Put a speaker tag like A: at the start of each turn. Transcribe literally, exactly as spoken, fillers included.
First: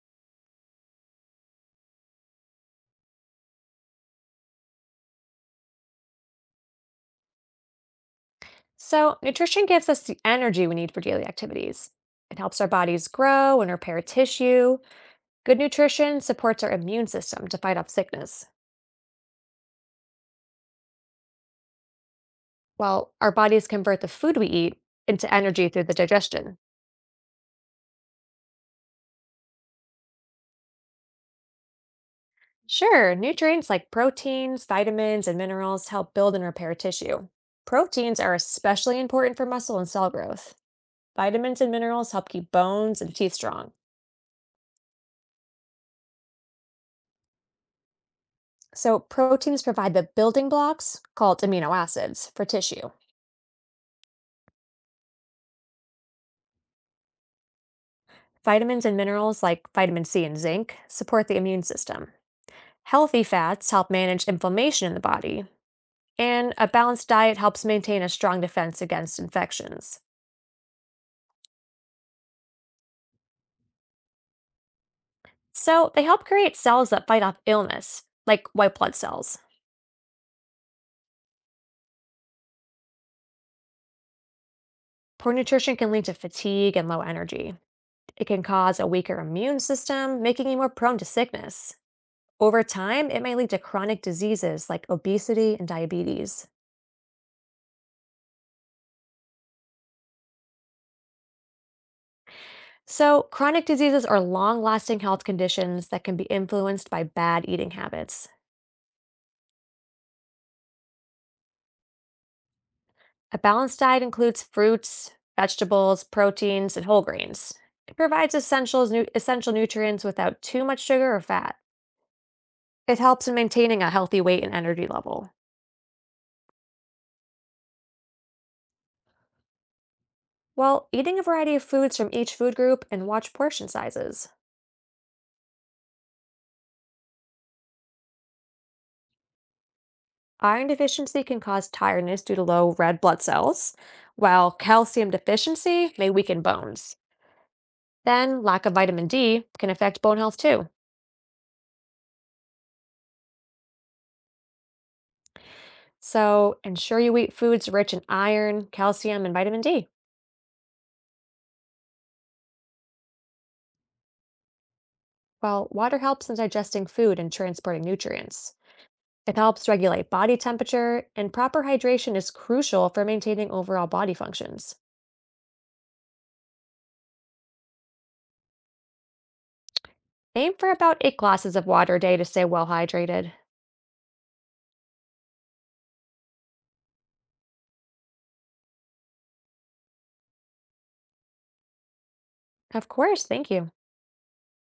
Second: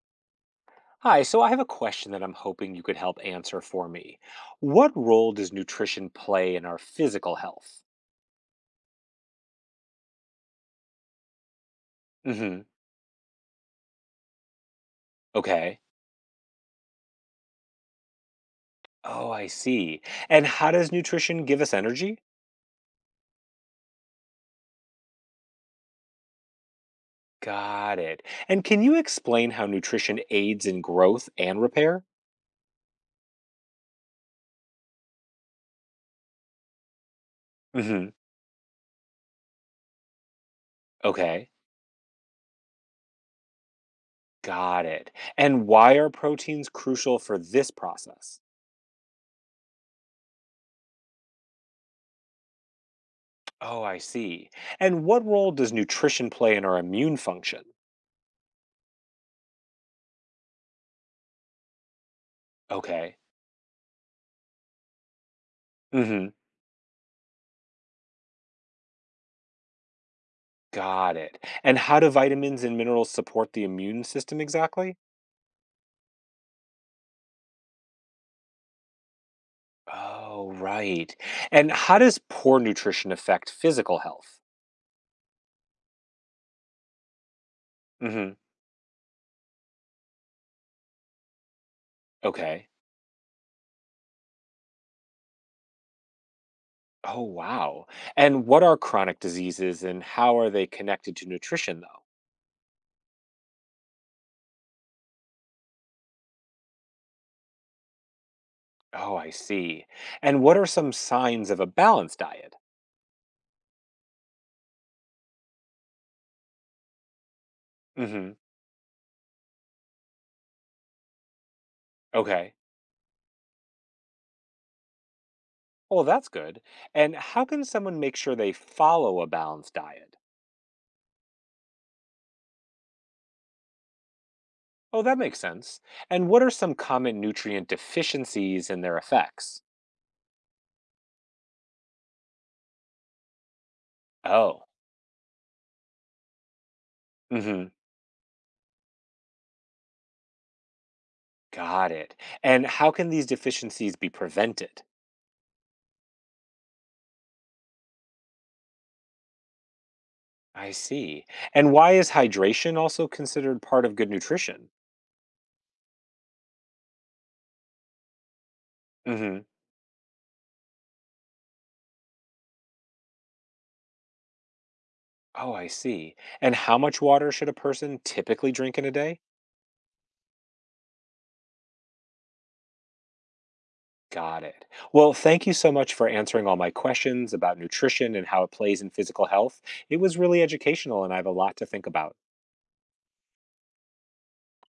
A: Hi, so I have a question that I'm hoping you could help answer for me. What role does nutrition play in our physical health?
B: So, nutrition gives us the energy we need for daily activities. It helps
A: Hmm.
B: our bodies grow and repair tissue. Good
A: Okay.
B: nutrition supports our immune system to fight off sickness,
A: Oh, I see. And how does nutrition give us energy?
B: while our bodies convert the food we eat into energy through the digestion.
A: Got it. And can you explain how nutrition aids in growth and repair?
B: Sure, nutrients like proteins, vitamins, and minerals help build and repair tissue.
A: Hmm.
B: Proteins are especially important for muscle and cell growth.
A: Okay.
B: Vitamins and minerals help keep bones and teeth strong.
A: Got it. And why are proteins crucial for this process?
B: So, proteins provide the building blocks, called amino acids, for tissue.
A: Oh, I see. And what role does nutrition play in our immune function?
B: Vitamins and minerals like vitamin C and zinc support the immune system.
A: Okay.
B: Healthy fats help manage inflammation in the body, and a balanced diet helps maintain a strong defense against infections.
A: Got it. And how do vitamins and minerals support the immune system exactly?
B: So, they help create cells that fight off illness, like white blood cells.
A: Oh, right. And how does poor nutrition affect physical health?
B: Poor nutrition can lead to fatigue and low energy. It
A: Hmm.
B: can cause a weaker immune system, making you more prone to sickness. Over
A: Okay.
B: time, it may lead to chronic diseases like obesity and diabetes.
A: Oh, wow. And what are chronic diseases and how are they connected to nutrition, though?
B: So, chronic diseases are long lasting health conditions that can be influenced by bad eating habits.
A: Oh, I see. And what are some signs of a balanced diet?
B: A balanced diet includes fruits, vegetables, proteins, and whole grains. It
A: Hmm.
B: provides essentials, nu- essential nutrients without too much sugar or fat.
A: Okay.
B: It helps in maintaining a healthy weight and energy level,
A: Well, that's good. And how can someone make sure they follow a balanced diet?
B: while eating a variety of foods from each food group and watch portion sizes.
A: Oh, that makes sense. And what are some common nutrient deficiencies and their effects?
B: Iron deficiency can cause tiredness due to low red blood cells, while
A: Oh,
B: calcium deficiency may weaken bones.
A: mm-hmm.
B: Then, lack of vitamin D can affect bone health too.
A: Got it. And how can these deficiencies be prevented?
B: So, ensure you eat foods rich in iron, calcium, and vitamin D.
A: I see. And why is hydration also considered part of good nutrition?
B: Well, water helps in digesting food and transporting nutrients. It
A: Mm-hmm.
B: helps regulate body temperature, and proper hydration is crucial for maintaining overall body functions.
A: Oh, I see. And how much water should a person typically drink in a day?
B: Aim for about eight glasses of water a day to stay well hydrated.
A: Got it. Well, thank you so much for answering all my questions about nutrition and how it plays in physical health. It was really educational, and I have a lot to think about.
B: Of course, thank you.